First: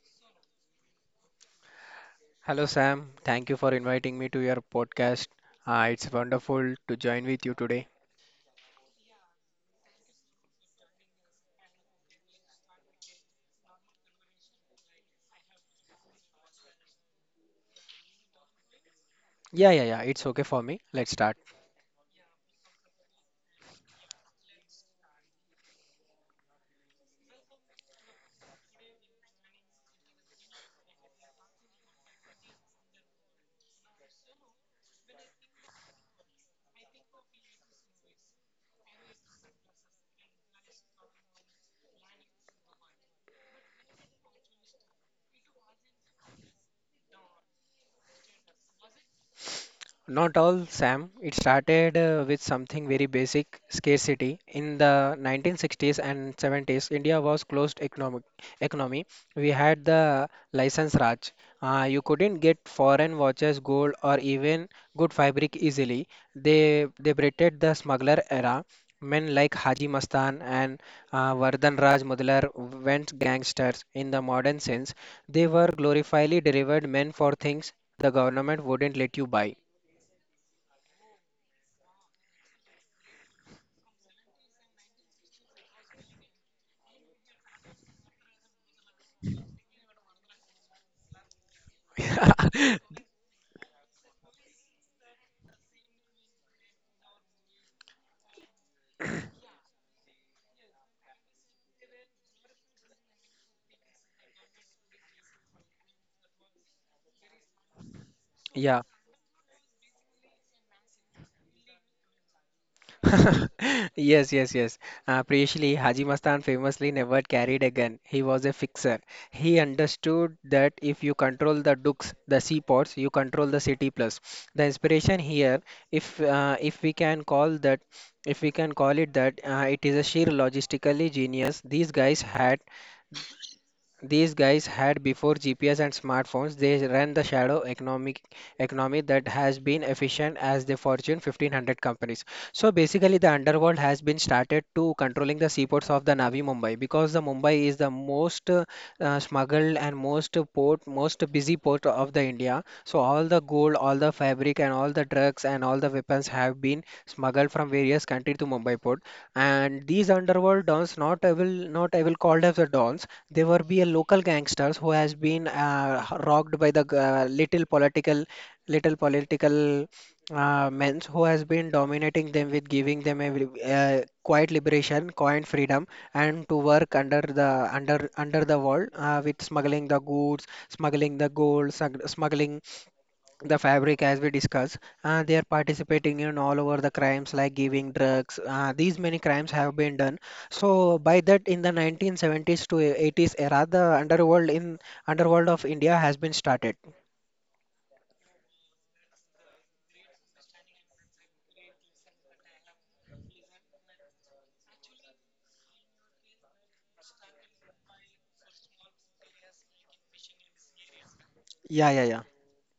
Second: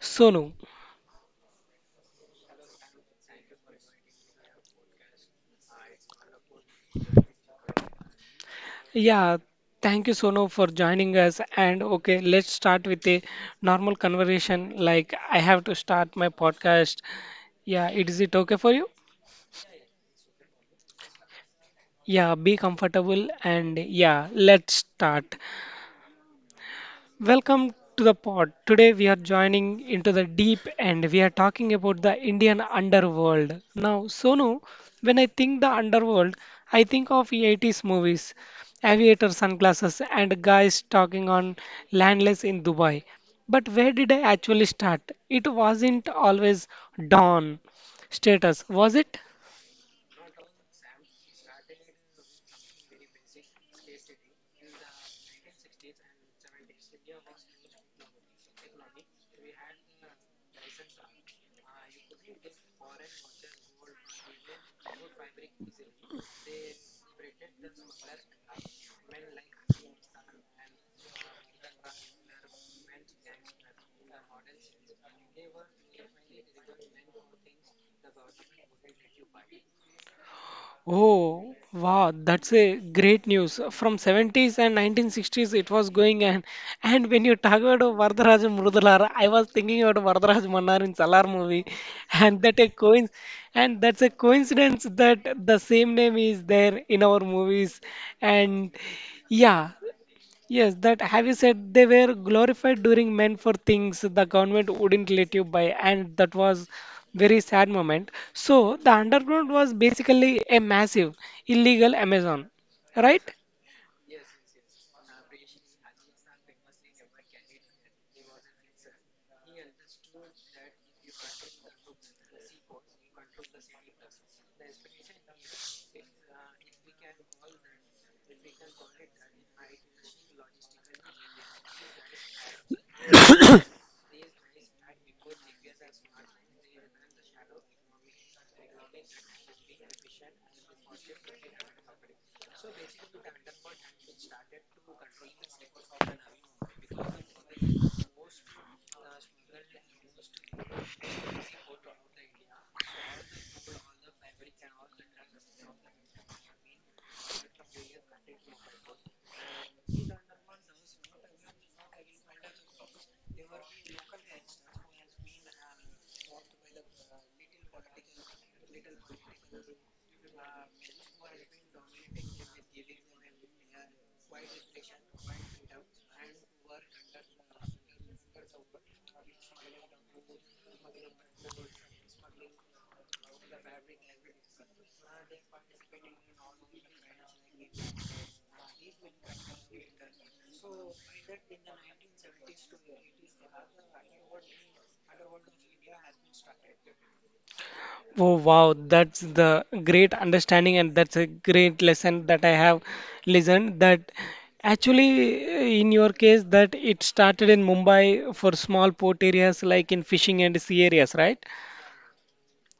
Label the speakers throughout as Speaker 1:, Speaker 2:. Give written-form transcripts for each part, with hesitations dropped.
Speaker 1: Sonu.
Speaker 2: Hello, Sam. Thank you for inviting me to your podcast. It's wonderful to join with you today.
Speaker 1: Yeah, thank you Sonu for joining us and okay, let's start with a normal conversation like I have to start my podcast. Yeah, is it okay for you?
Speaker 2: Yeah, yeah, yeah. It's okay for me. Let's start.
Speaker 1: Yeah, be comfortable and yeah, let's start. Welcome to the pod. Today we are joining into the deep and we are talking about the Indian underworld. Now, Sonu, when I think the underworld, I think of eighties movies, aviator sunglasses, and guys talking on landless in Dubai. But where did I actually start? It wasn't always dawn status, was it?
Speaker 2: Not all, Sam. It started with something very basic scarcity. In the 1960s and 70s, India was closed economic economy. We had the license Raj. You couldn't get foreign watches, gold, or even good fabric easily. They bred the smuggler era. Men like Haji Mastan and Vardhan Raj Mudlar went gangsters in the modern sense. They were glorifiably derived men for things the government wouldn't let you buy.
Speaker 1: Oh, wow, that's a great news. From seventies and 1960s, it was going and when you talk about Varadaraj Murudalare, I was thinking about Varadaraj Mannar in Salar movie, and that a coinc and that's a coincidence that the same name is there in our movies, and yeah, yes, that have you said they were glorified during men for things the government wouldn't let you buy, and that was very sad moment. So
Speaker 2: Yeah.
Speaker 1: the underground was basically a massive illegal Amazon, right?
Speaker 2: Yes, yes, yes. Previously, Haji Mastan famously never carried a gun. He was a fixer. He understood that if you control the dukes, the seaports, you control the city plus. The inspiration here, if we can call that, if we can call it that, it is a sheer logistically genius. These guys had before GPS and smartphones, they ran the shadow economic economy that has been efficient as the Fortune 1500 companies. So basically, the underworld has been started to controlling the seaports of the Navi Mumbai because the Mumbai is the most smuggled and most busy port of the India. So all the gold, all the fabric, and all the drugs and all the weapons have been smuggled from various countries. Kanti to Mumbai port. And these underworld dons, not I will not I will call them the dons. They were be a local gangsters who has been rocked by the little political men who has been dominating them with giving them a quiet quiet freedom, and to work under the under under the world with smuggling the goods, smuggling the gold, smuggling the fabric as we discussed. They are participating in all over the crimes like giving drugs. These many crimes have been done, so by that in the 1970s to 80s era the underworld in underworld of India has been started.
Speaker 1: Oh wow, that's the great understanding and that's a great lesson that I have listened that actually in your case that it started in Mumbai for small port areas like in fishing and sea areas, right?
Speaker 2: Yeah, yeah, yeah.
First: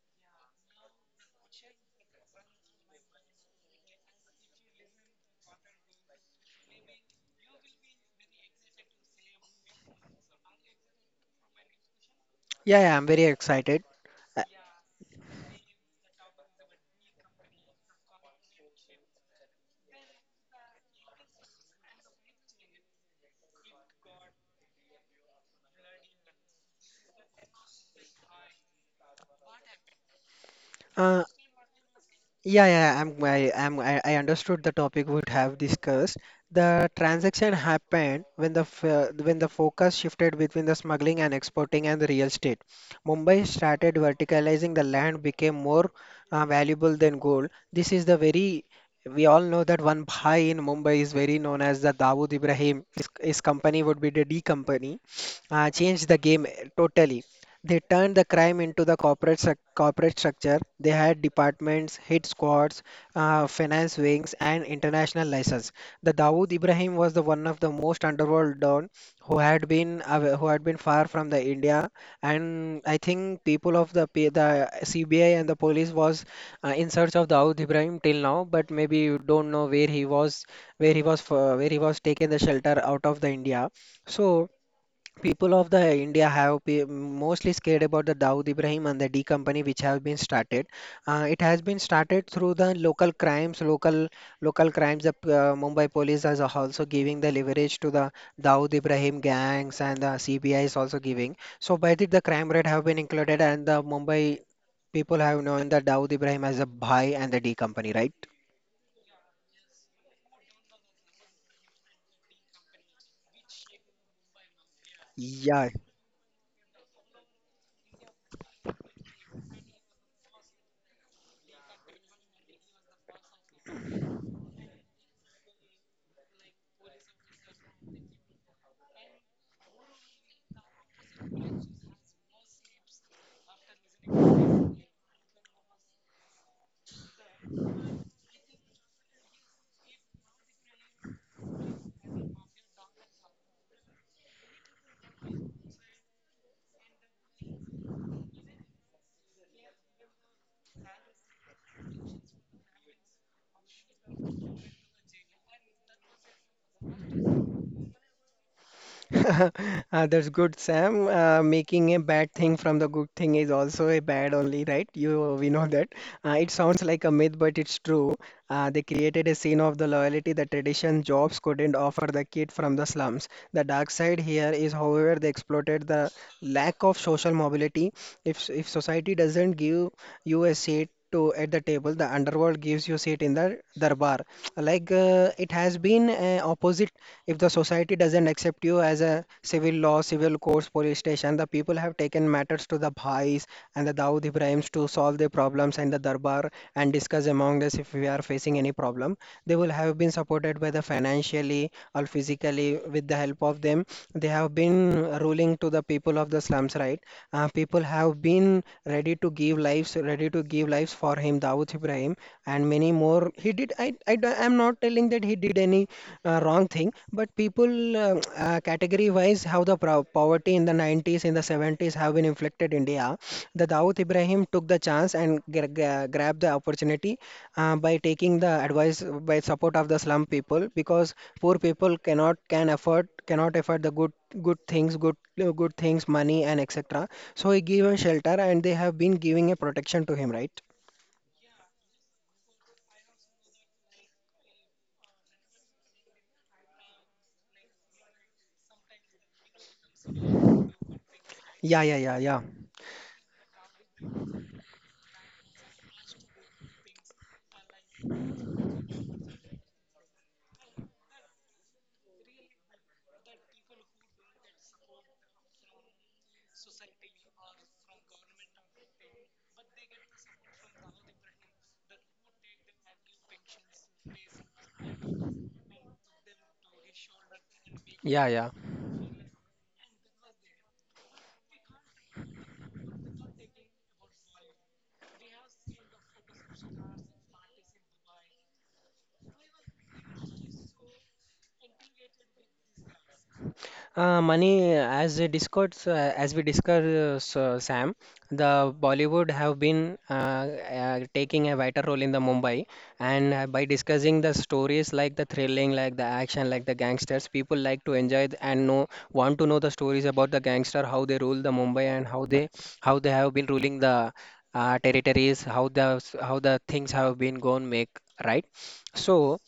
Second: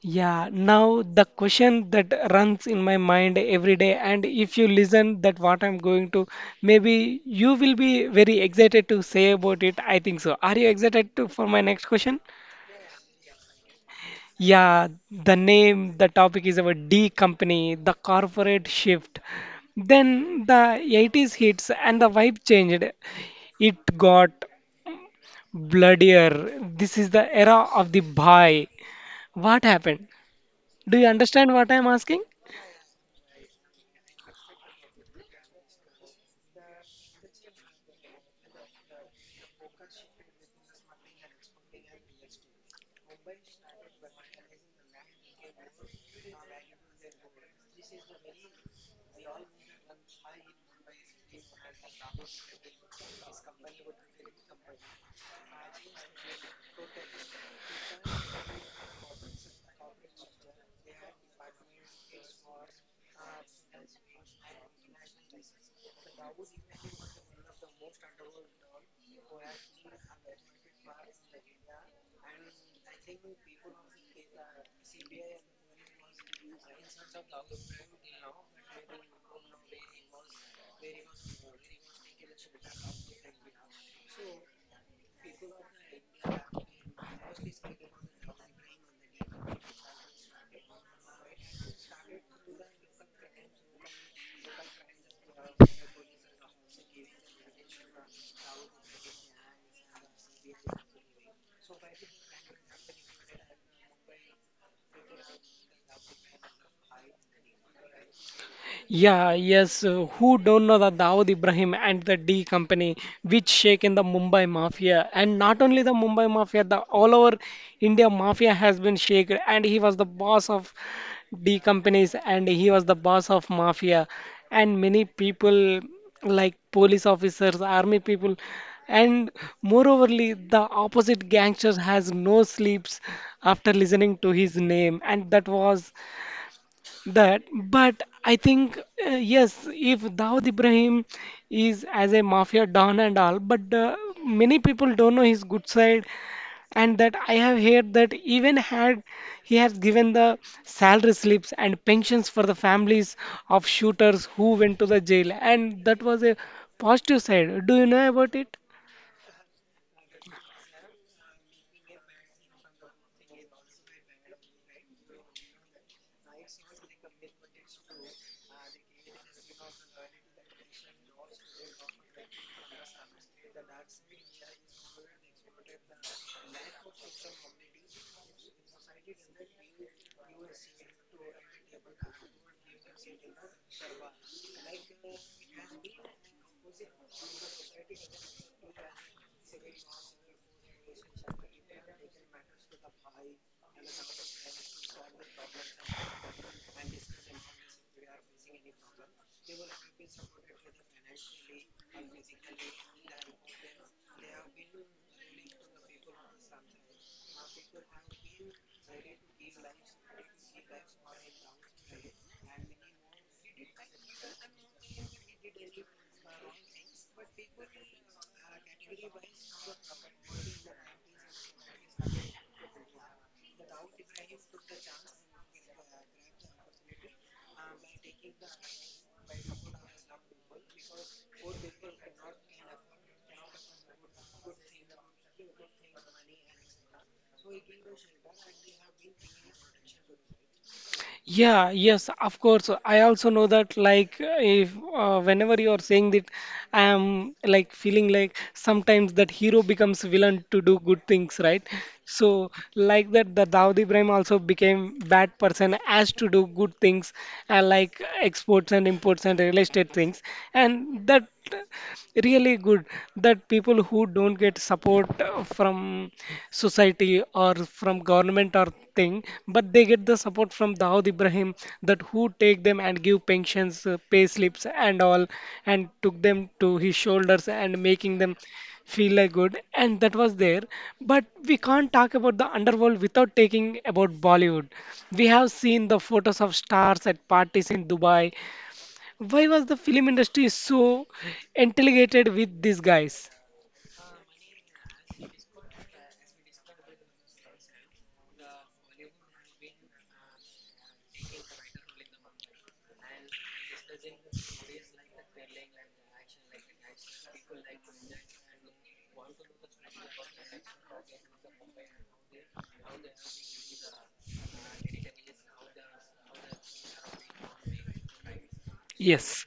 Speaker 1: Yeah, now the question that runs in my mind every day, and if you listen that what I'm going to, maybe you will be very excited to say about it. I think so. Are you excited to, for my next question?
Speaker 2: Yeah, yeah, I'm very excited.
Speaker 1: Yeah, the name, the topic is about D company, the corporate shift. Then the eighties hits and the vibe changed. It got bloodier. This is the era of the buy. What happened? Do you
Speaker 2: Uh,
Speaker 1: understand what I'm asking?
Speaker 2: Yeah, yeah, yeah, I'm, I understood the topic would have discussed. The transaction happened when the when the focus shifted between the smuggling and exporting and the real estate. Mumbai started verticalizing the land became more valuable than gold. This is the very we all know that one bhai in Mumbai is very known as the Dawood Ibrahim. His company would be the D company. Changed the game totally. They turned the crime into the corporate structure. They had departments, hit squads, finance wings, and international license. The Dawood Ibrahim was the one of the most underworld don who had been far from the India, and I think people of the the CBI and the police was in search of Dawood Ibrahim till now, but maybe you don't know where he was where he was f- where he was taken the shelter out of the India. So people of the India have be mostly scared about the Dawood Ibrahim and the D company which have been started. It has been started through the local crimes, local crimes. The Mumbai police has also giving the leverage to the Dawood Ibrahim gangs and the CBI is also giving. So by that the crime rate have been included and the Mumbai people have known the Dawood Ibrahim as a Bhai and the D company, right?
Speaker 1: Yeah, yes. Who don't know the Dawood Ibrahim and the D Company, which shake in the Mumbai Mafia, and not
Speaker 2: Yeah,
Speaker 1: only the Mumbai Mafia, the all over India Mafia has been shaken, and he was the boss of D companies, and he was the boss of Mafia, and many people like police officers, army people, and moreoverly, the opposite gangsters has no sleeps after listening to his name, and that was that but I think yes if Dawood Ibrahim is as a mafia don and all but many people don't know his good side and that I have heard that even had he has given the salary slips and pensions for the families of shooters who went to the jail and that was a positive side, do you know about it?
Speaker 2: That's good, Sam. Making a bad thing from the good thing is also a bad only, right? You, we know that. It sounds like a myth, but it's true. They created a scene of the loyalty that tradition jobs couldn't offer the kid from the slums. The dark side here is, however, they exploited the lack of social mobility. If society doesn't give you a seat to at the table, the underworld gives you seat in the darbar, like it has been opposite. If the society doesn't accept you as a civil law, civil courts, police station, the people have taken matters to the bhais and the daud ibrahims to solve their problems and the darbar, and discuss among us if we are facing any problem, they will have been supported by the financially or physically with the help of them. They have been ruling to the people of the slums, right? People have been ready to give lives, ready to give life lives for him, Dawood Ibrahim, and many more. He did. I am not telling that he did any wrong thing, but people um, category-wise how the poverty in the 90s, in the 70s have been inflicted India. The Dawood Ibrahim took the chance and grabbed the opportunity by taking the advice, by support of the slum people because poor people cannot afford the good good things good things, money and etc. So he gave a shelter and they have been giving a protection to him, right?
Speaker 1: Yeah, yes, of course. I also know that, like, if whenever you are saying that, I am like feeling like sometimes that hero becomes villain to do good things, right?
Speaker 2: Yeah, yeah, yeah, yeah,
Speaker 1: So, like that, the Dawood Ibrahim also became bad person as to do good things, like exports and imports and real estate unlisted things and that really good that people who don't get support from society or from government or thing but they get the support from Dawood Ibrahim that who take them and give pensions, pay slips and all and took them to his shoulders and making
Speaker 2: yeah,
Speaker 1: them
Speaker 2: yeah.
Speaker 1: feel like good and that was there but we can't talk about the underworld without taking about Bollywood. We have seen the photos of stars at parties in Dubai. Why was the film industry so interrogated with these guys?
Speaker 2: Money, as we discussed, Sam, the Bollywood have been taking a vital role in the Mumbai, and by discussing the stories like the thrilling, like the action, like the gangsters, people like to enjoy th- and know want to know the stories about the gangster, how they rule the Mumbai, and how they have been ruling the territories, how the things have been gone make, right? So.
Speaker 1: Yes.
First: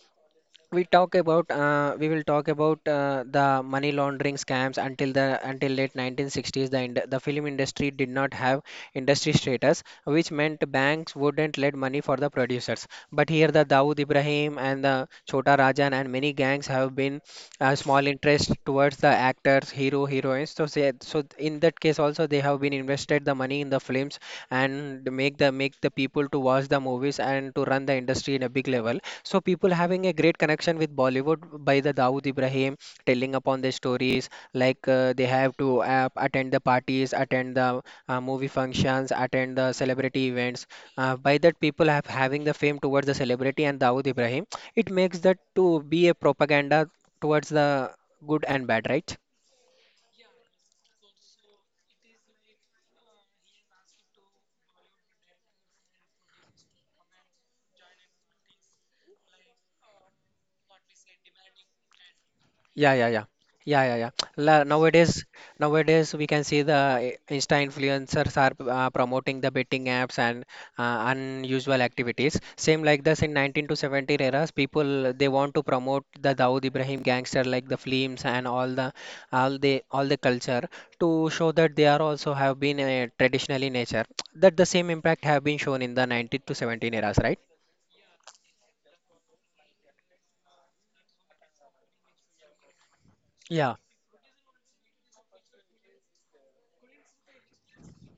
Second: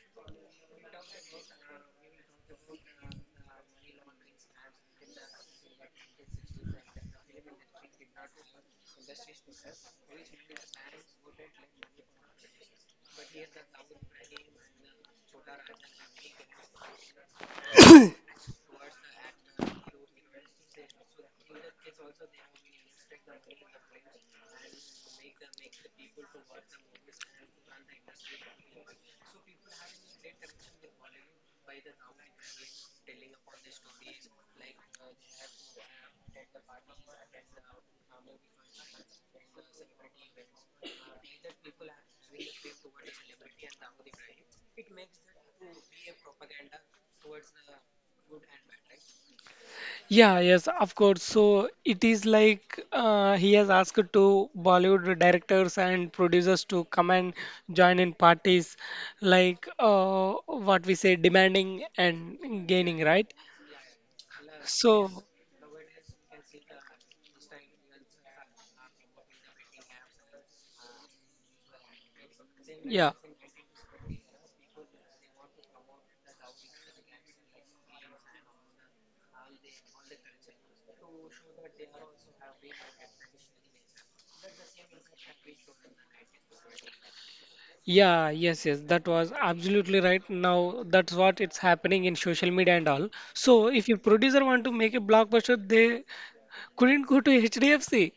Speaker 2: We talk about the money laundering scams until the until late 1960s the the film industry did not have industry status, which meant banks wouldn't lend money for the producers. But here the Dawood Ibrahim and the Chota Rajan and many gangs have been a small interest towards the actors, hero, heroines. So in that case also they have been invested the money in the films and make the people to watch the movies and to run the industry in a big level. So people having a great connection with Bollywood by the Dawood Ibrahim, telling upon their stories like they have to attend the parties, attend the movie functions, attend the celebrity events. By that people have having the fame towards the celebrity and Dawood Ibrahim. It makes that to be a propaganda towards the good and bad, right?
Speaker 1: Yeah, yes, of course. So it is like he has asked to Bollywood directors and producers to come and join in parties, like what we say, demanding and
Speaker 2: Yeah,
Speaker 1: gaining,
Speaker 2: yeah, yeah.
Speaker 1: right?
Speaker 2: Yeah, yeah, yeah.
Speaker 1: So,
Speaker 2: Nowadays, we can see the Insta influencers are promoting the betting apps and unusual activities. Same like
Speaker 1: yeah.
Speaker 2: this in 19 to 17 eras, people they want to promote the Dawood Ibrahim gangster like the films and all the all the culture to show that they are also have been traditionally nature. That the same impact have been shown in the 19 to 17 eras,
Speaker 1: Yeah, yes, yes, that was absolutely right. Now that's what it's happening in social media and all. So
Speaker 2: right?
Speaker 1: if your producer want to make a blockbuster, they couldn't go to HDFC.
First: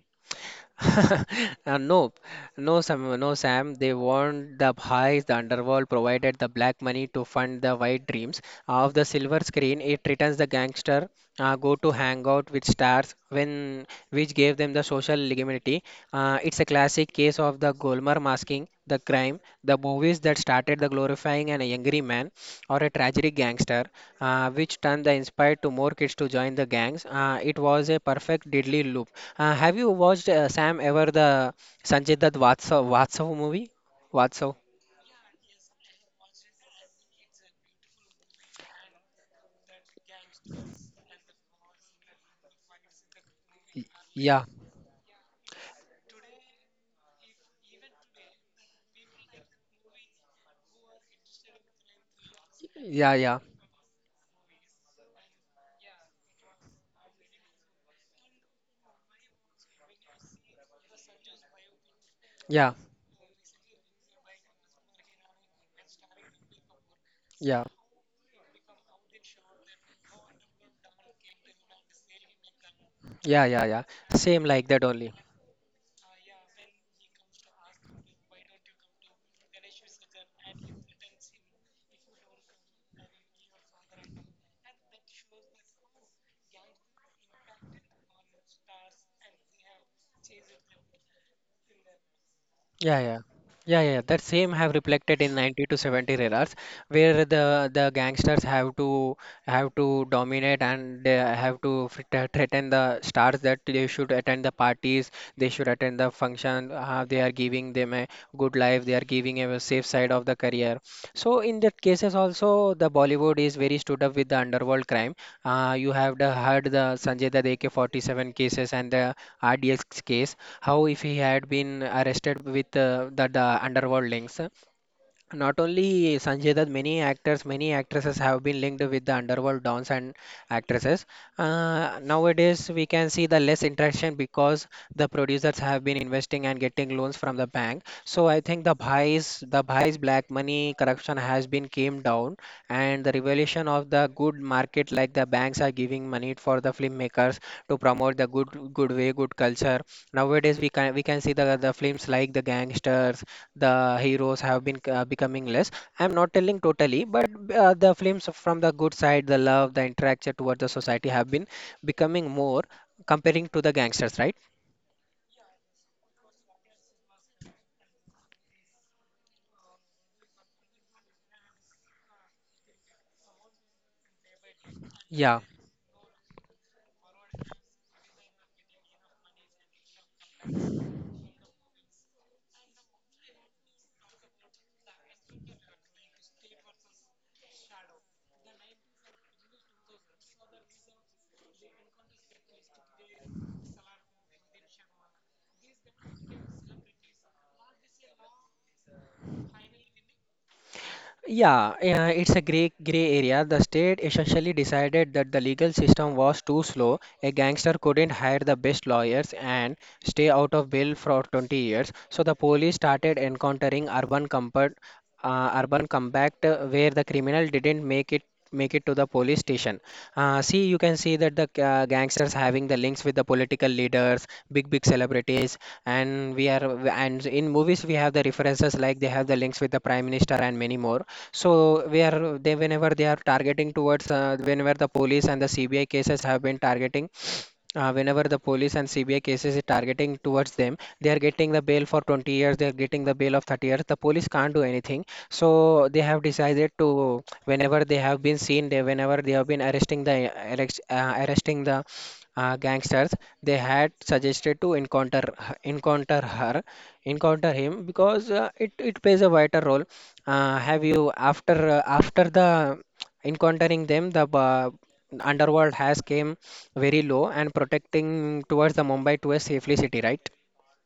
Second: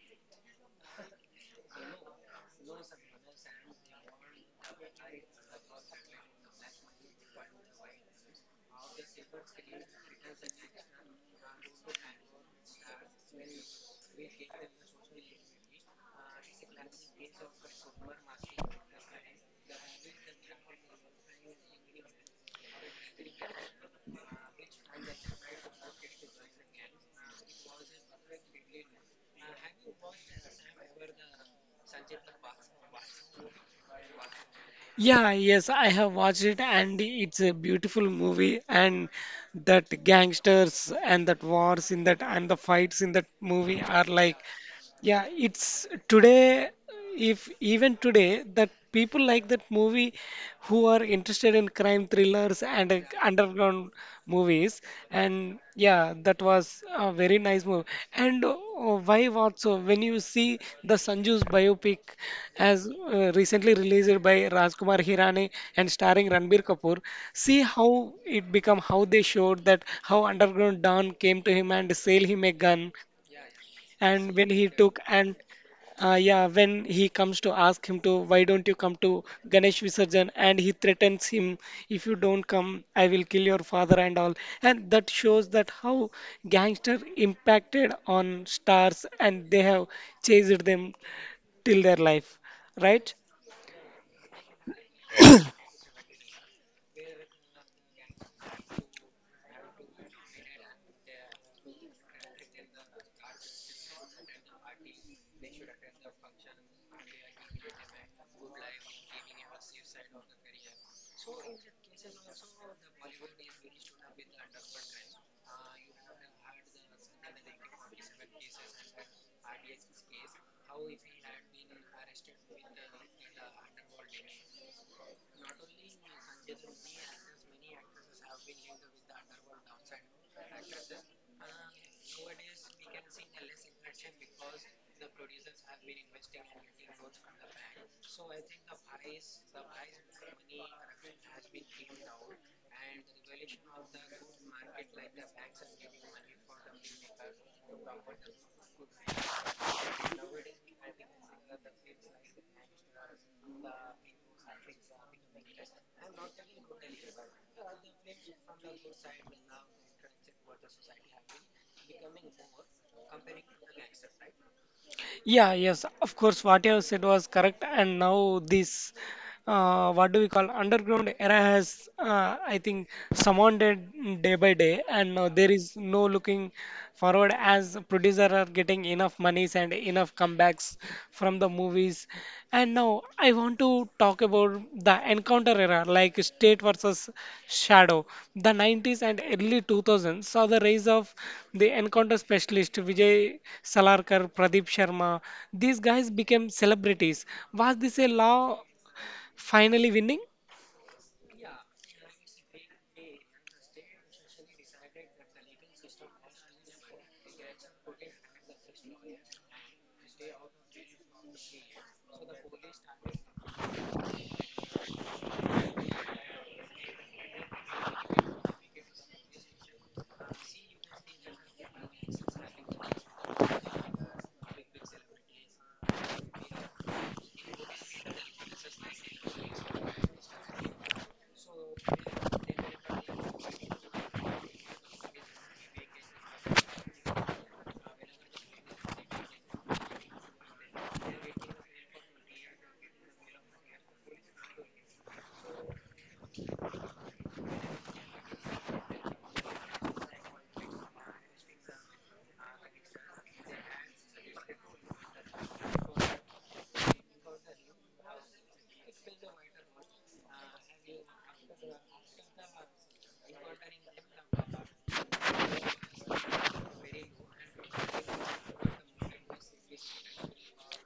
Speaker 2: Uh, no, no, Sam, no, Sam. They want the highs. The underworld provided the black money to fund the white dreams of the silver screen. It returns the gangster go to hang out with stars, when which gave them the social legitimacy. It's a classic case of the Golmer masking the crime. The movies that started the glorifying an angry man or a tragic gangster, which turned the inspired to more kids to join the gangs. It was a perfect deadly loop. Have you watched Sam ever the Sanjay Dutt Vatsav, movie? Vatsav.
Speaker 1: Yeah, yes, I have watched it, and it's a beautiful movie. And that gangsters and that wars in that and the fights in that movie
Speaker 2: Y-
Speaker 1: are like,
Speaker 2: Yeah,
Speaker 1: yeah, it's today. If even today that people like that movie, who are interested in crime thrillers and
Speaker 2: yeah, yeah,
Speaker 1: underground movies. And yeah, that was a very nice movie. And why also when you see the Sanju's biopic
Speaker 2: yeah,
Speaker 1: as recently released by Rajkumar Hirani and starring Ranbir Kapoor, see
Speaker 2: yeah,
Speaker 1: how it become how they showed that how underground Don came to him and sell him a gun
Speaker 2: yeah, yeah, yeah.
Speaker 1: and
Speaker 2: Same
Speaker 1: when he
Speaker 2: like that
Speaker 1: took
Speaker 2: only.
Speaker 1: and yeah when he comes to ask him to why don't you come to Ganesh Visarjan and he threatens him, if you don't come I will kill your father and all, and that shows that how gangster impacted on stars and they have chased them till their life,
Speaker 2: Yeah,
Speaker 1: right?
Speaker 2: yeah. Yeah, yeah. yeah. That same have reflected in 90 to 70 radars where the gangsters have to dominate and they have to threaten the stars that they should attend the parties, they should attend the function, they are giving them a good life, they are giving a safe side of the career. So in that cases also the Bollywood is very stood up with the underworld crime. You have heard the Sanjay Dutt AK-47 cases and the RDX case. How if he had been arrested with the underworld links. Not only Sanjay Dutt, many actors, many actresses have been linked with the underworld dons and actresses. Nowadays, we can see the less interaction because the producers have been investing and getting loans from the bank. So I think the Bhai's black money corruption has been came down, and the revelation of the a good market like the banks are giving money for the filmmakers to promote the good way good culture. Nowadays we can see the films like the gangsters, the heroes have been becoming less. I'm not telling totally, but the films from the good side, the love, the interaction towards the society have been becoming more comparing to the gangsters, right?
Speaker 1: Yeah, yes, of course, what you have said was correct. And now this, what do we call underground era has, I think, surmounted day by day. And now
Speaker 2: Yeah.
Speaker 1: there is no looking forward as producers are getting enough monies and enough comebacks from the movies. And now I want to talk about the encounter era, like state versus shadow. The nineties and early 2000s saw the rise of the encounter specialist Vijay Salarkar, Pradeep Sharma. These guys became celebrities. Was this a law finally winning?
Speaker 2: Yeah, it's a gray area. The state essentially decided that the legal system was too slow. A gangster couldn't hire the best lawyers and stay out of bail for 20 years. So the police started encountering urban comfort, urban compact, where the criminal didn't make it to the police station. See, you can see that the gangsters having the links with the political leaders, big celebrities. And we are and in movies we have the references like they have the links with the prime minister and many more. So we are they whenever they are targeting towards whenever the police and the CBI cases have been targeting whenever the police and CBI cases is targeting towards them, they are getting the bail for 20 years, they are getting the bail of 30 years. The police can't do anything. So they have decided to, whenever they have been seen, they, whenever they have been arresting the gangsters, they had suggested to encounter her, encounter him, because it plays a vital role. Have you after After the encountering them, the underworld has came very low and protecting towards the Mumbai to a safely city, right?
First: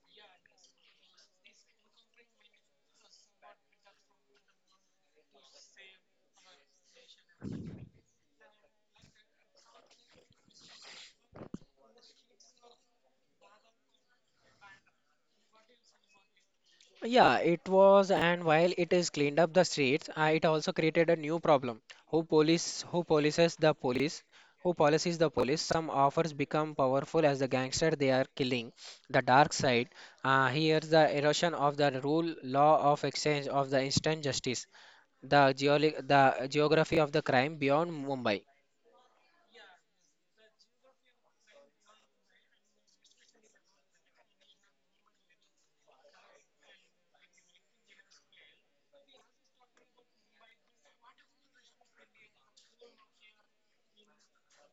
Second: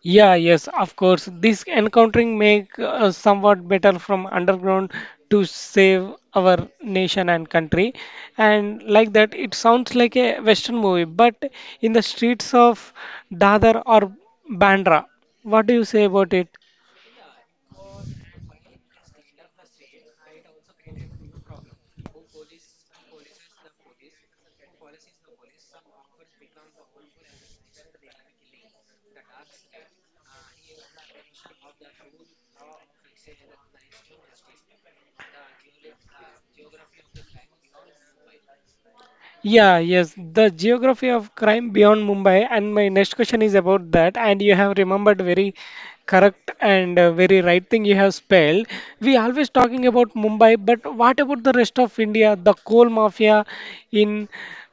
Speaker 1: Yeah, yes, of course. This encountering make us somewhat better from underground to save our nation and country. And like that, it sounds like a Western movie, but in the streets of Dadar or Bandra. What do you say about it?
Speaker 2: Yeah, it was, and while it is cleaned up the streets, it also created a new problem. Who polices the police, who policies the police? Some offers become powerful as the gangster they are killing. The dark side. Here's the erosion of the rule, law of exchange of the instant justice. The geography of the crime beyond Mumbai.
Speaker 1: Yeah, yes, the geography of crime beyond Mumbai. And my next question is about that. And you have remembered very correct and very right thing you have spelled. We always talking about Mumbai, but what about the rest of India? The coal mafia in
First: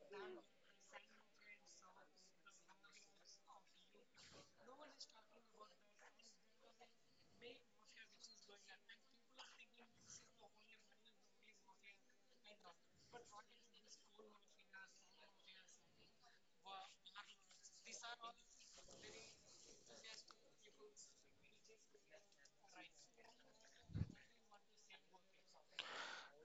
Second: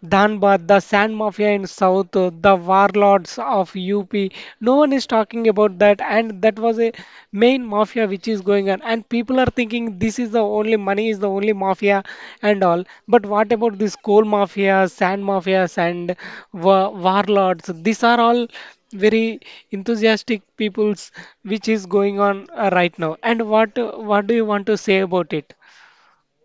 Speaker 1: Dhanbad, the sand mafia in South, the warlords of UP. No one is talking about that, and that was a main mafia which is going on. And people are thinking this is the only money is the only mafia and all. But what about this coal mafia, sand mafias, and warlords? These are all very enthusiastic peoples which is going on right now. And what do you want to say about it?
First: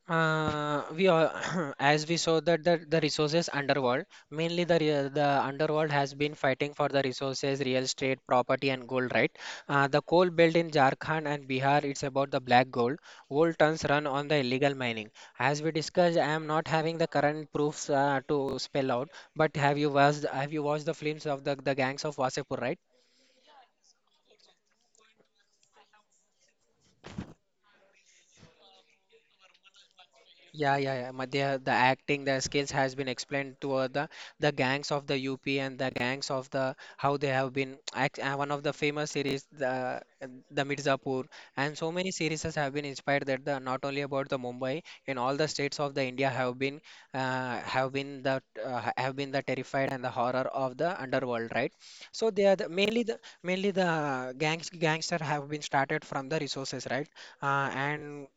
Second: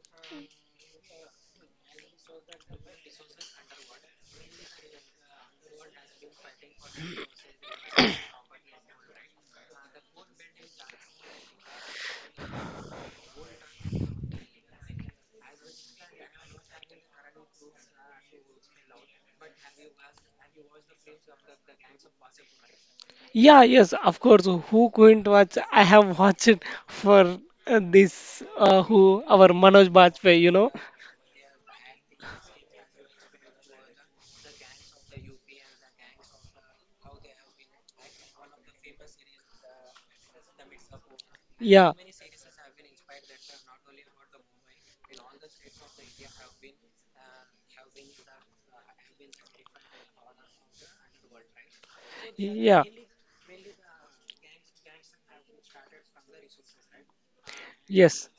Speaker 2: We all, as we saw that the resources underworld, mainly the underworld has been fighting for the resources, real estate, property, and gold, right? The coal belt in Jharkhand and Bihar, it's about the black gold. Gold tons run on the illegal mining. As we discussed, I am not having the current proofs to spell out, but have you watched the films of the gangs of Wasipur, right?
Speaker 1: Yeah, yes, of course. Who couldn't watch? I have watched it for this who our Manoj Bajpayee, you know.
Speaker 2: Yeah. Madhya, the acting, the skills has been explained to the gangs of the UP and the gangs of the how they have been. Act, one of the famous series, the Mirzapur, and
Speaker 1: Yeah,
Speaker 2: so many series have been inspired that the not only about the Mumbai, in all the states of the India have been the terrified and the horror of the underworld, right? So they are the,
Speaker 1: yeah,
Speaker 2: mainly the gangster have been started from the resources, right? And
Speaker 1: yes,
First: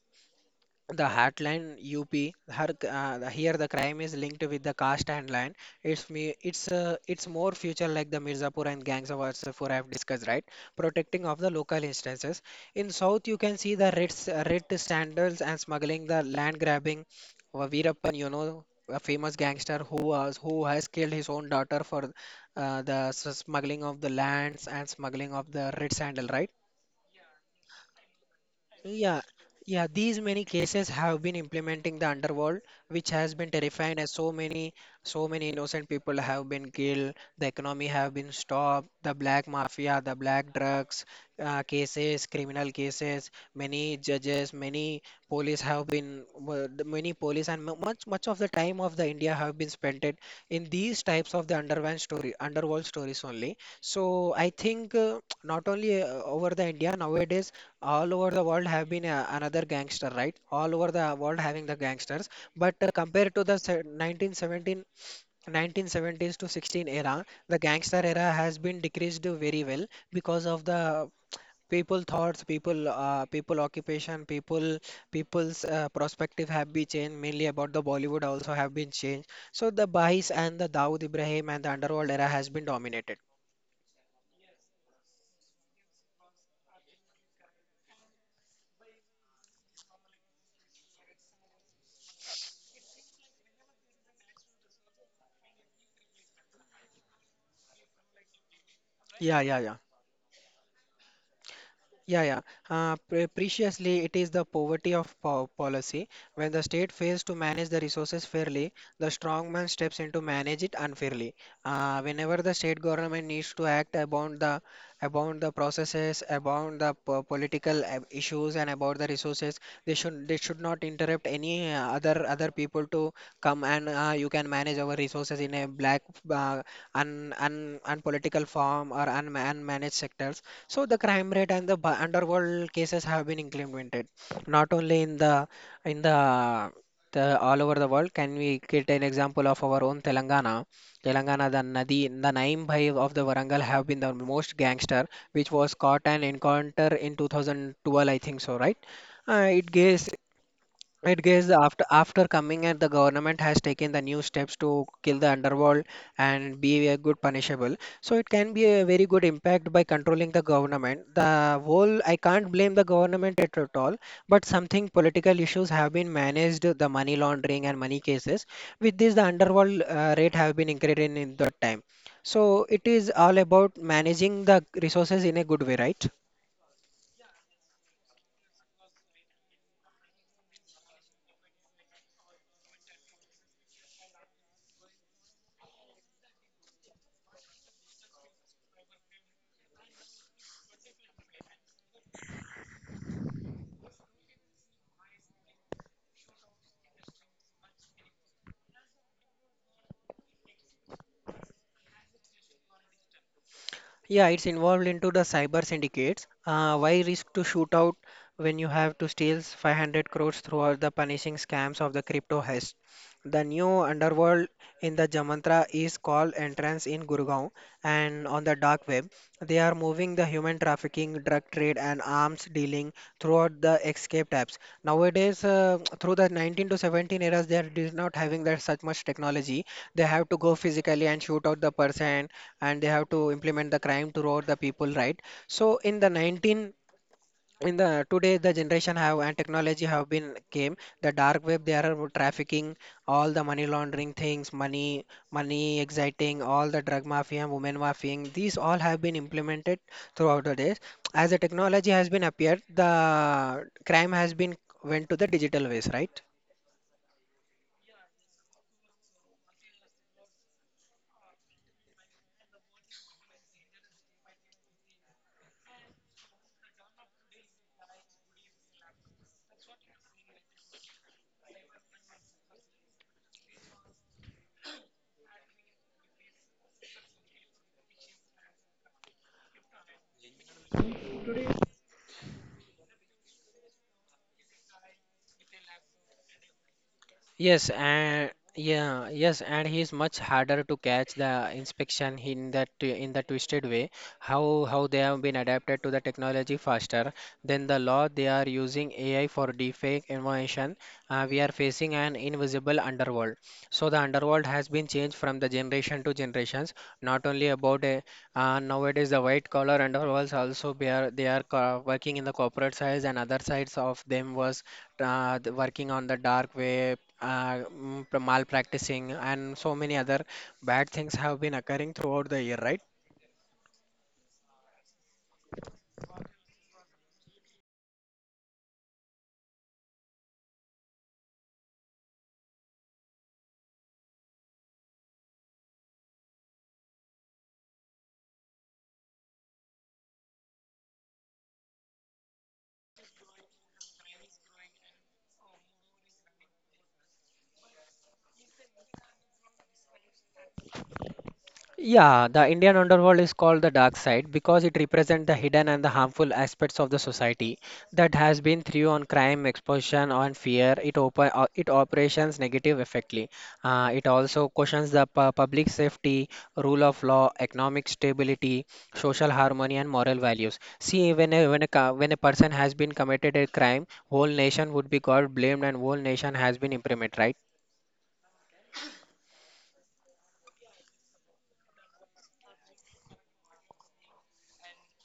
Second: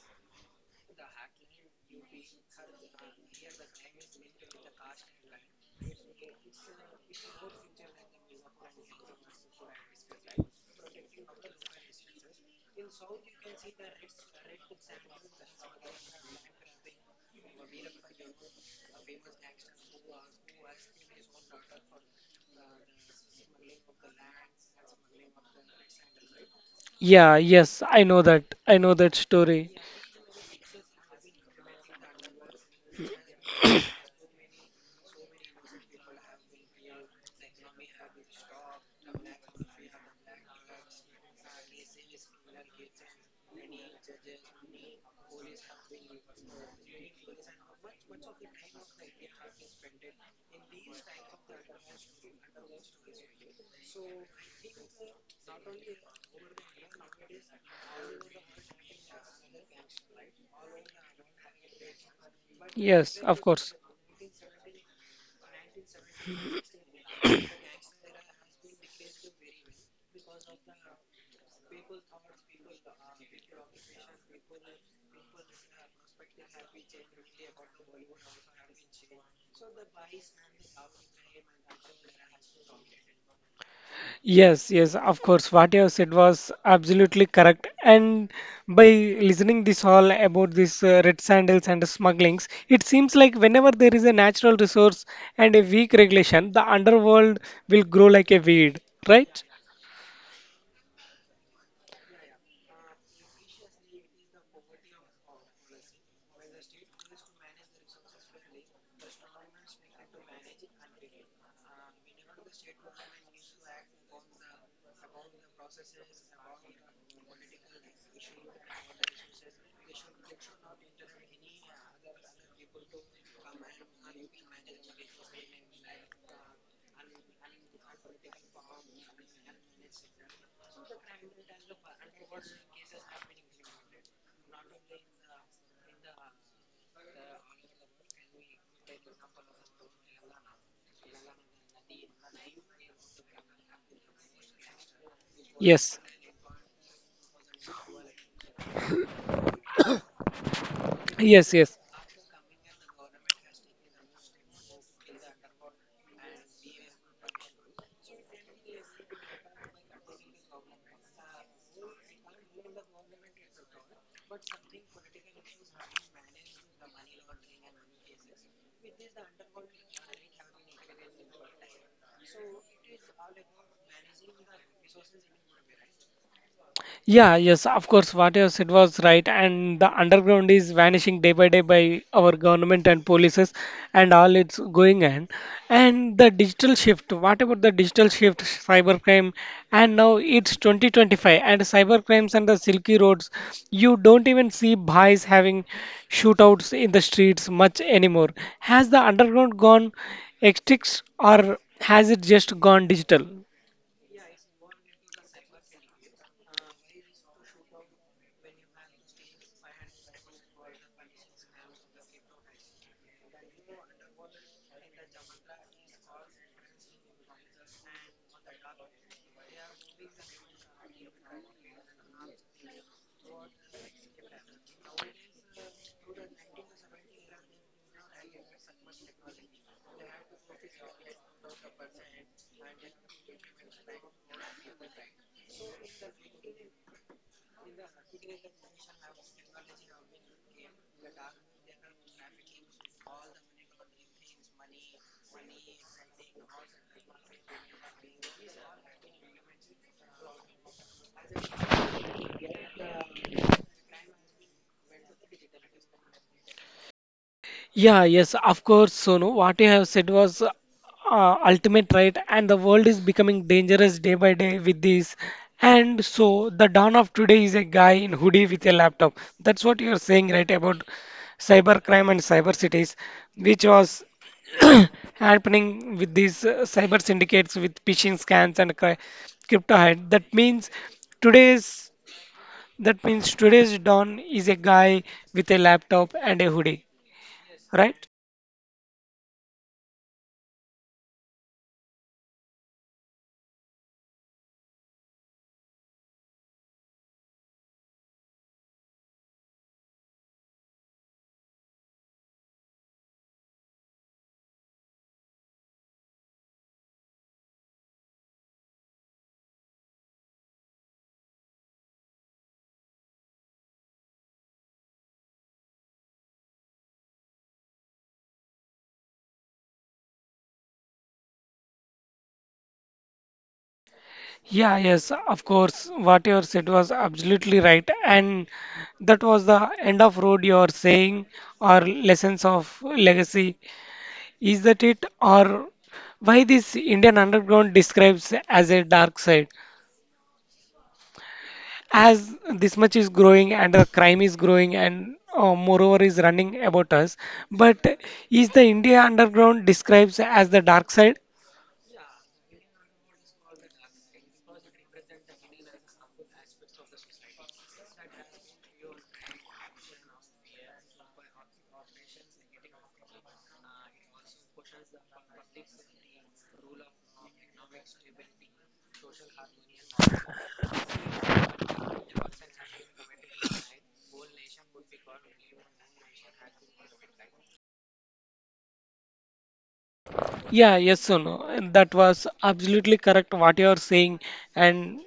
Speaker 2: the Heartland UP, here the crime is linked with the caste and land. It's me, it's It's more future like the Mirzapur and gangs of Wasseypur I've discussed, right? Protecting of the local instances. In South, you can see red sandals and smuggling, the land grabbing, Veerappan, you know, a famous gangster who has killed his own daughter for smuggling of the lands and smuggling of the red sandal, right?
Speaker 1: yeah, yes. I know that. I know that
Speaker 2: Yeah,
Speaker 1: story.
Speaker 2: yeah, these many cases have been implementing the underworld, which has been terrifying, as so many innocent people have been killed, the economy have been stopped, the black mafia, the black drugs, cases criminal cases, many judges, many police have been, the many police and much of the time of the India have been spent it in these types of the underground story, underworld stories only. So I think not only over the India, nowadays all over the world have been another gangster, right? All over the world having the gangsters, but
Speaker 1: Yes,
Speaker 2: compared
Speaker 1: of
Speaker 2: to the
Speaker 1: course.
Speaker 2: se- 1917 1970s to 16 era, the gangster era has been decreased very well because of the people thoughts, people, people occupation, people, people's perspective have been changed. Mainly about the Bollywood also have been changed. So the Bahis and the Dawood Ibrahim and the underworld era has been dominated.
Speaker 1: Yes, yes, of course. What you have said was absolutely correct. And by listening this all about this red sandals and smugglings, it seems like whenever there is a natural resource and a weak regulation, the underworld will grow like a weed,
Speaker 2: Yeah,
Speaker 1: right?
Speaker 2: yeah, yeah. Yeah. Preciously, it is the poverty of po policy. When the state fails to manage the resources fairly, the strong man steps in to manage it unfairly. Whenever the state government needs to act about the processes, about the political issues, and about the resources. They should not interrupt any other people to come and you can manage our resources in a black, uh, unpolitical form or unmanaged sectors. So the crime rate and underworld cases have been implemented, not only in in the the all over the world. Can we get an example of our own Telangana? Telangana, the Nadi, the name bhai of the Varangal have been the most gangster, which was
Speaker 1: Yes,
Speaker 2: caught and encounter in 2012, I think so, right? Uh, it gives it gets
Speaker 1: yes, yes.
Speaker 2: after after coming at the government has taken the new steps to kill the underworld and be a good punishable. So it can be a very good impact by controlling the government. The whole I can't blame the government at all, but something political issues have been managed, the money laundering and money cases. With this, the underworld rate have been increased in that time. So it is all about managing the resources in a good way, right?
Speaker 1: Yeah, yes, of course, what you said was right, and the underground is vanishing day by day by our government and polices and all it's going on. And the digital shift, what about the digital shift, cybercrime? And now it's 2025, and cybercrimes and the silky roads, you don't even see boys having shootouts in the streets much anymore. Has the underground gone extinct or has it just gone digital?
Speaker 2: Yeah, it's involved into the cyber syndicates. Why risk to shoot out when you have to steal 500 crores throughout the punishing scams of the crypto heist? The new underworld in the Jamantra is called Entrance in Gurgaon and on the dark web. They are moving the human trafficking, drug trade, and arms dealing throughout the escape tabs. Nowadays, through the 19 to 17 eras, they are did not having that such much technology. They have to go physically and shoot out the person, and they have to implement the crime to rob the people, right? So in the today the generation have and technology have been came, the dark web, they are trafficking all the money laundering things, money exciting, all the drug mafia, women mafia, these all have been implemented throughout the days, as the technology has been appeared, the crime has been went to the digital ways, right?
Speaker 1: Yeah, yes, of course, Sonu. What you have said was ultimate right, and the world is becoming dangerous day by day with this. And so, the dawn of today is a guy in hoodie with a laptop. That's what you're saying, right, about cybercrime and cyber cities, which was happening with these cyber syndicates with phishing scams and crypto hack. That means today's today's dawn is a guy with a laptop and a hoodie,
Speaker 2: Yes,
Speaker 1: right?
Speaker 2: and yeah, yes, and he's much harder to catch the inspection in that, in the twisted way. How they have been adapted to the technology faster than the law. They are using AI for deepfake information. We are facing an invisible underworld. So the underworld has been changed from the generation to generations. Not only about a, Nowadays the white collar underworlds also, working in the corporate sides and other sides of them was the working on the dark web, malpracticing, and so many other bad things have been occurring throughout the year, right?
Speaker 1: Yeah, yes, of course. What you said was absolutely right. And that was the end of road you are saying, or lessons of legacy. Is that it, or why this Indian underground describes as a dark side? As this much is growing and the crime is growing and moreover is running about us. But is the India underground describes as the dark side?
Speaker 2: Yeah, the Indian underworld is called the dark side because it represents the hidden and the harmful aspects of the society that has been through on crime, exposure, on fear. It operations negative effectively. It also questions public safety, rule of law, economic stability, social harmony, and moral values. See, when a person has been committed a crime, whole nation would be got blamed and whole nation has been imprisoned, right?
Speaker 1: Yeah, yes, Sonu. That was absolutely correct what you are saying. And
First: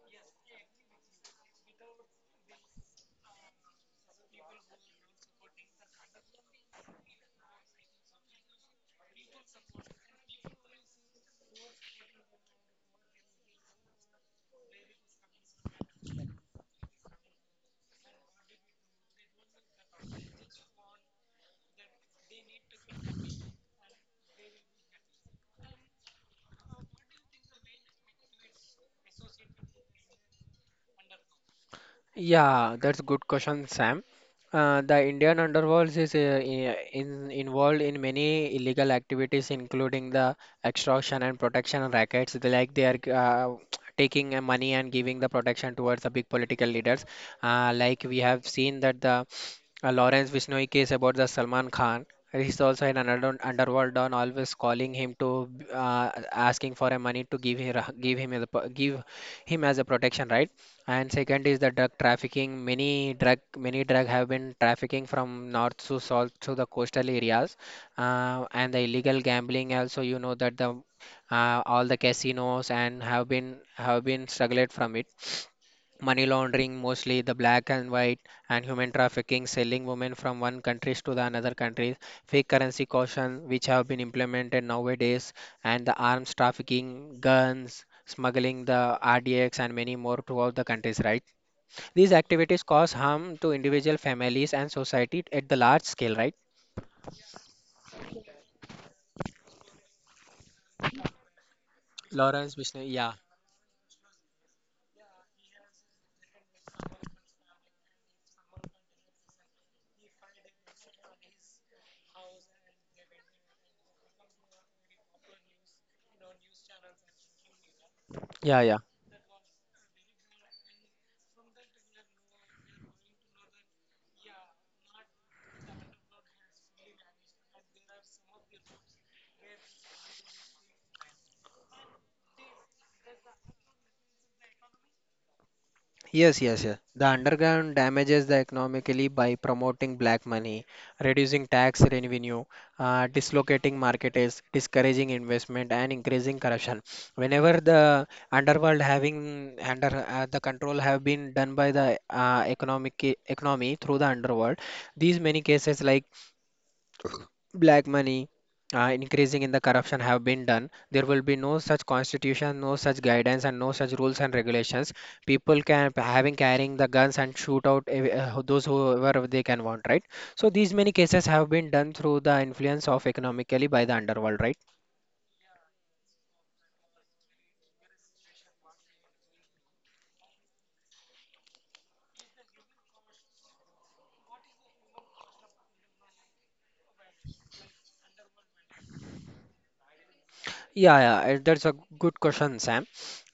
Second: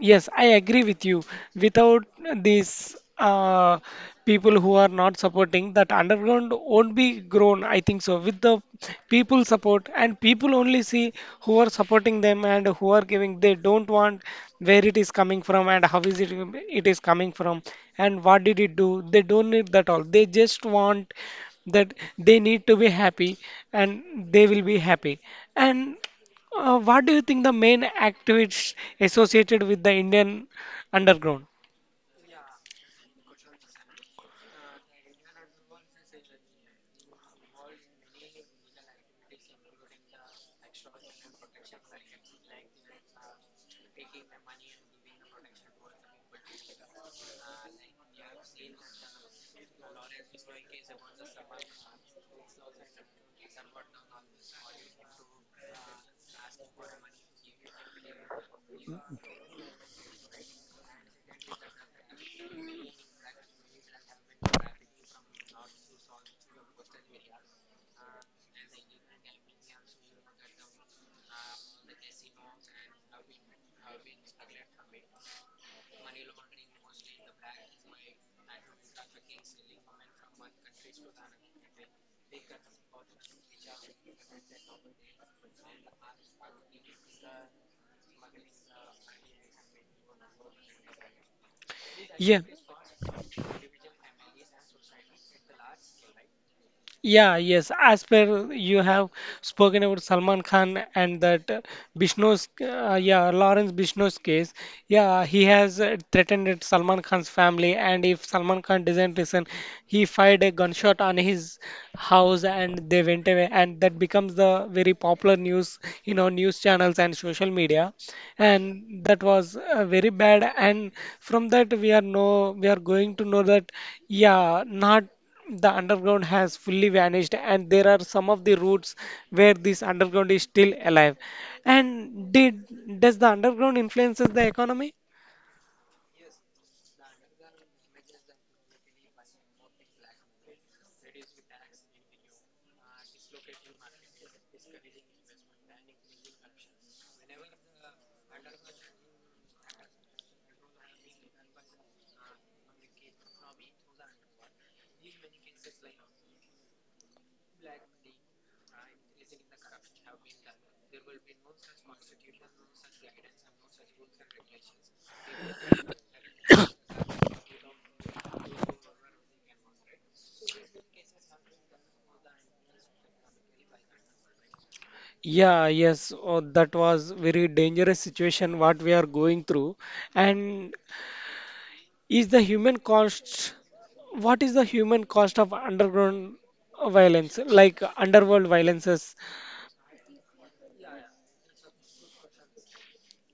Speaker 1: yes, I agree with you. Without these people who are not supporting, that underground won't be grown, I think so. With the people support, and people only see who are supporting them and who are giving, they don't want where it is coming from and how is it it is coming from and what did it do. They don't need that all. They just want that they need to be happy and they will be happy. And what do you think the main activities associated with the Indian underground?
Speaker 2: Yeah, that's a good question, Sam. The Indian underworld is involved in many illegal activities, including the extortion and protection rackets. They are taking money and giving the protection towards the big political leaders. Like we have seen that the Lawrence Vishnoi case about the Salman Khan. He's also an underworld don, always calling him to asking for a money to give him as a protection, right? And second is the drug trafficking. Many drug have been trafficking from north to south to the coastal areas, and the illegal gambling. Also, you know that the all the casinos and have been struggled from it. Money laundering, mostly the black and white, and human trafficking, selling women from one countries to the another countries. Fake currency caution, which have been implemented nowadays, and the arms trafficking, guns. Smuggling the RDX and many more throughout the countries, right? These
Speaker 1: Yeah,
Speaker 2: activities cause harm to individual families and society at the large scale, right?
Speaker 1: yeah, yes. As per you have spoken about Salman Khan and that
Speaker 2: Lawrence Vishnu, yeah.
Speaker 1: yeah, Lawrence Bishno's case. Yeah, he has threatened Salman Khan's family, and if Salman Khan doesn't listen, he fired a gunshot on his house, and they went away. And that becomes the very popular news, you know, news channels and social media.
Speaker 2: Yeah, yeah.
Speaker 1: And that was very bad. And from that, we are going to know that, yeah, not the underground has fully vanished and there are some of the routes where this underground is still alive and did does the underground influences the economy.
Speaker 2: Yes. The underground damages the economically by promoting black money, reducing tax revenue, dislocating markets, discouraging investment, and increasing corruption. Whenever the underworld having under the control have been done by the economic economy through the underworld, these many cases like black money, increasing in the corruption have been done, there will be no such constitution, no such guidance, and no such rules and regulations. People can having carrying the guns and shoot out those whoever they can want, right? So these many cases have been done through the influence of economically by the underworld, right?
Speaker 1: Yeah, yes. Oh, that was very dangerous situation what we are going through and is the human cost what is the human cost of underground violence like underworld violences?
Speaker 2: Yeah, that's a good question, Sam.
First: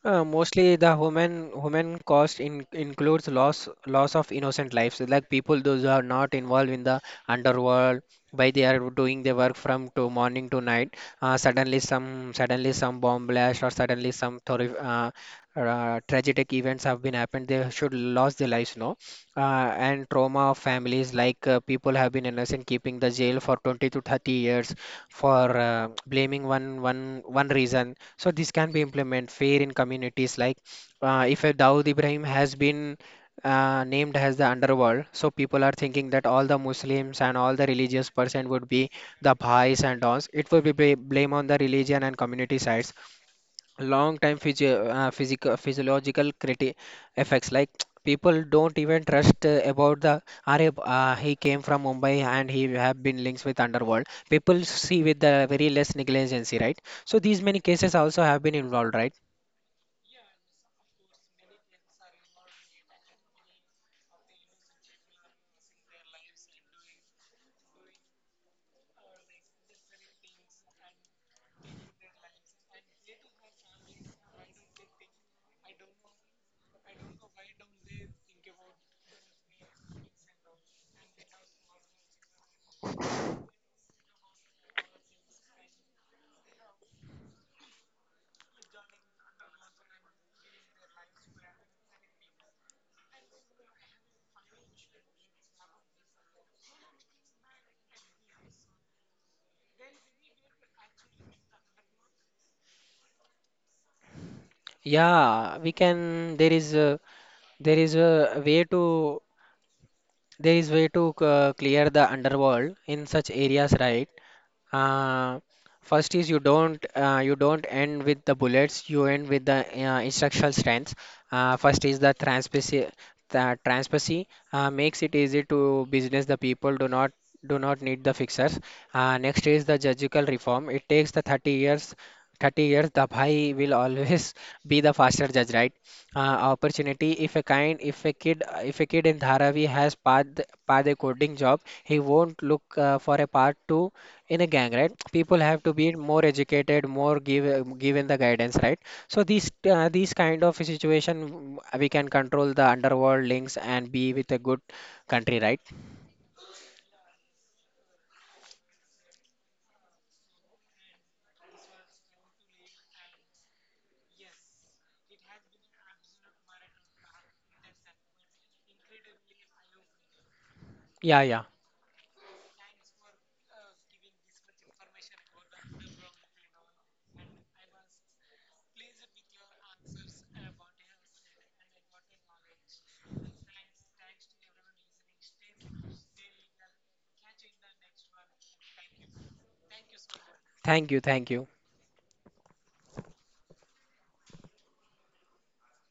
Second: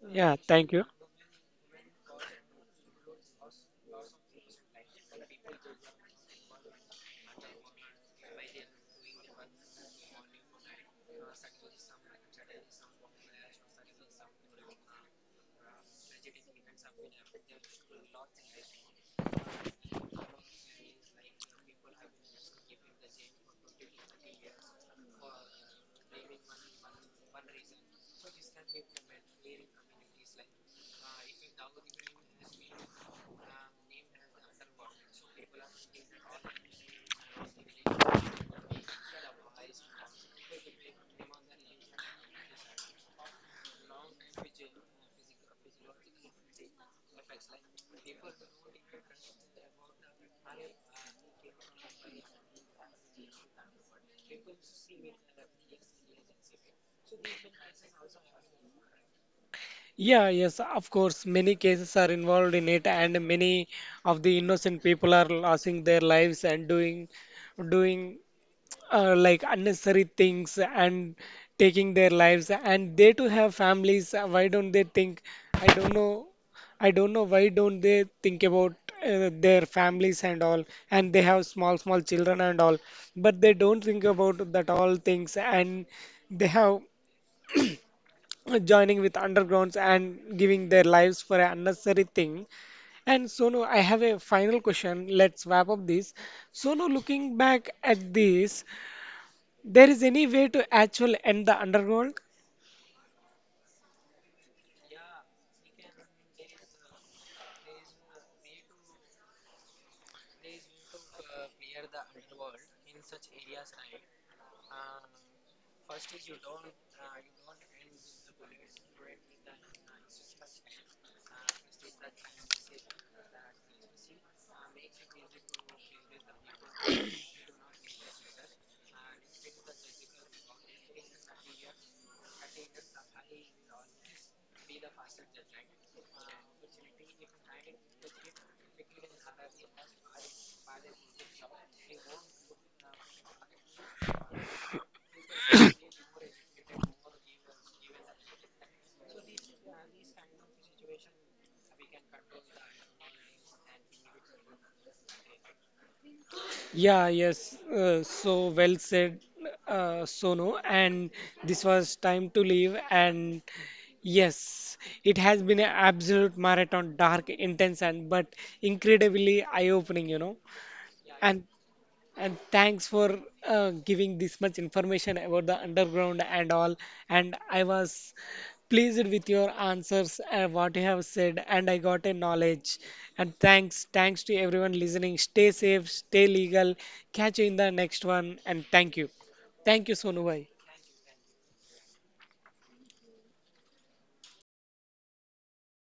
Speaker 1: Yeah,
Speaker 2: Mostly
Speaker 1: thank you.
Speaker 2: the human human cost includes loss of innocent lives, like people those who are not involved in the underworld, why they are doing their work from to morning to night. Suddenly some bomb blast or suddenly some thorif tragic events have been happened. They should lose their lives, no? uh, and trauma of families like people have been innocent keeping the jail for 20 to 30 years for blaming one reason. So this can be implement fair in communities like if a Dawood Ibrahim has been named as the underworld, so people are thinking that all the Muslims and all the religious person would be the bhais and dons, it will be blame on the religion and community sides. Long time physio- physical physiological effects like people don't even trust about the Arya, he came from Mumbai and he have been linked with underworld people, see, with the very less negligence, right? So these many cases also have been involved, right?
Speaker 1: Yeah, yes, of course, many cases are involved in it, and many of the innocent people are losing their lives and doing like unnecessary things and taking their lives, and they too have families. Why don't they think? I don't know. I don't know why don't they think about their families and all, and they have small, small children and all, but they don't think about that all things, and they have joining with undergrounds and giving their lives for an unnecessary thing. And Sonu, I have a final question. Let's wrap up this. Sonu, looking back at this, there is any way to actually end the underground?
Speaker 2: Yeah, we can, there is a way to there is way to clear the underworld in such areas, right? Uh, First is, you don't end with the bullets. You end with the instructional strengths. First is the transparency. The transparency makes it easy to business. The people do not need the fixers. Next is the judicial reform. It takes the 30 years. 30 years, the bhai will always be the faster judge, right? Opportunity. If a kid in Dharavi has passed a coding job, he won't look for a part two in a gang, right? People have to be more educated, given the guidance, right? So these kind of situation we can control the underworld links and be with a good country, right?
Speaker 1: Yeah, yes. So well said, Sonu. And this was time to leave. And yes, it has been an absolute marathon, dark, intense, and but incredibly eye-opening, you know.
Speaker 2: Yeah,
Speaker 1: And
Speaker 2: yeah.
Speaker 1: and thanks for giving this much information about the underground and all and I was pleased with your answers and what you have said and I got a knowledge and thanks, thanks to everyone listening, stay safe, stay legal, catch you in the next one and thank you, thank you Sonu Bhai.
Speaker 2: Thank you, thank you.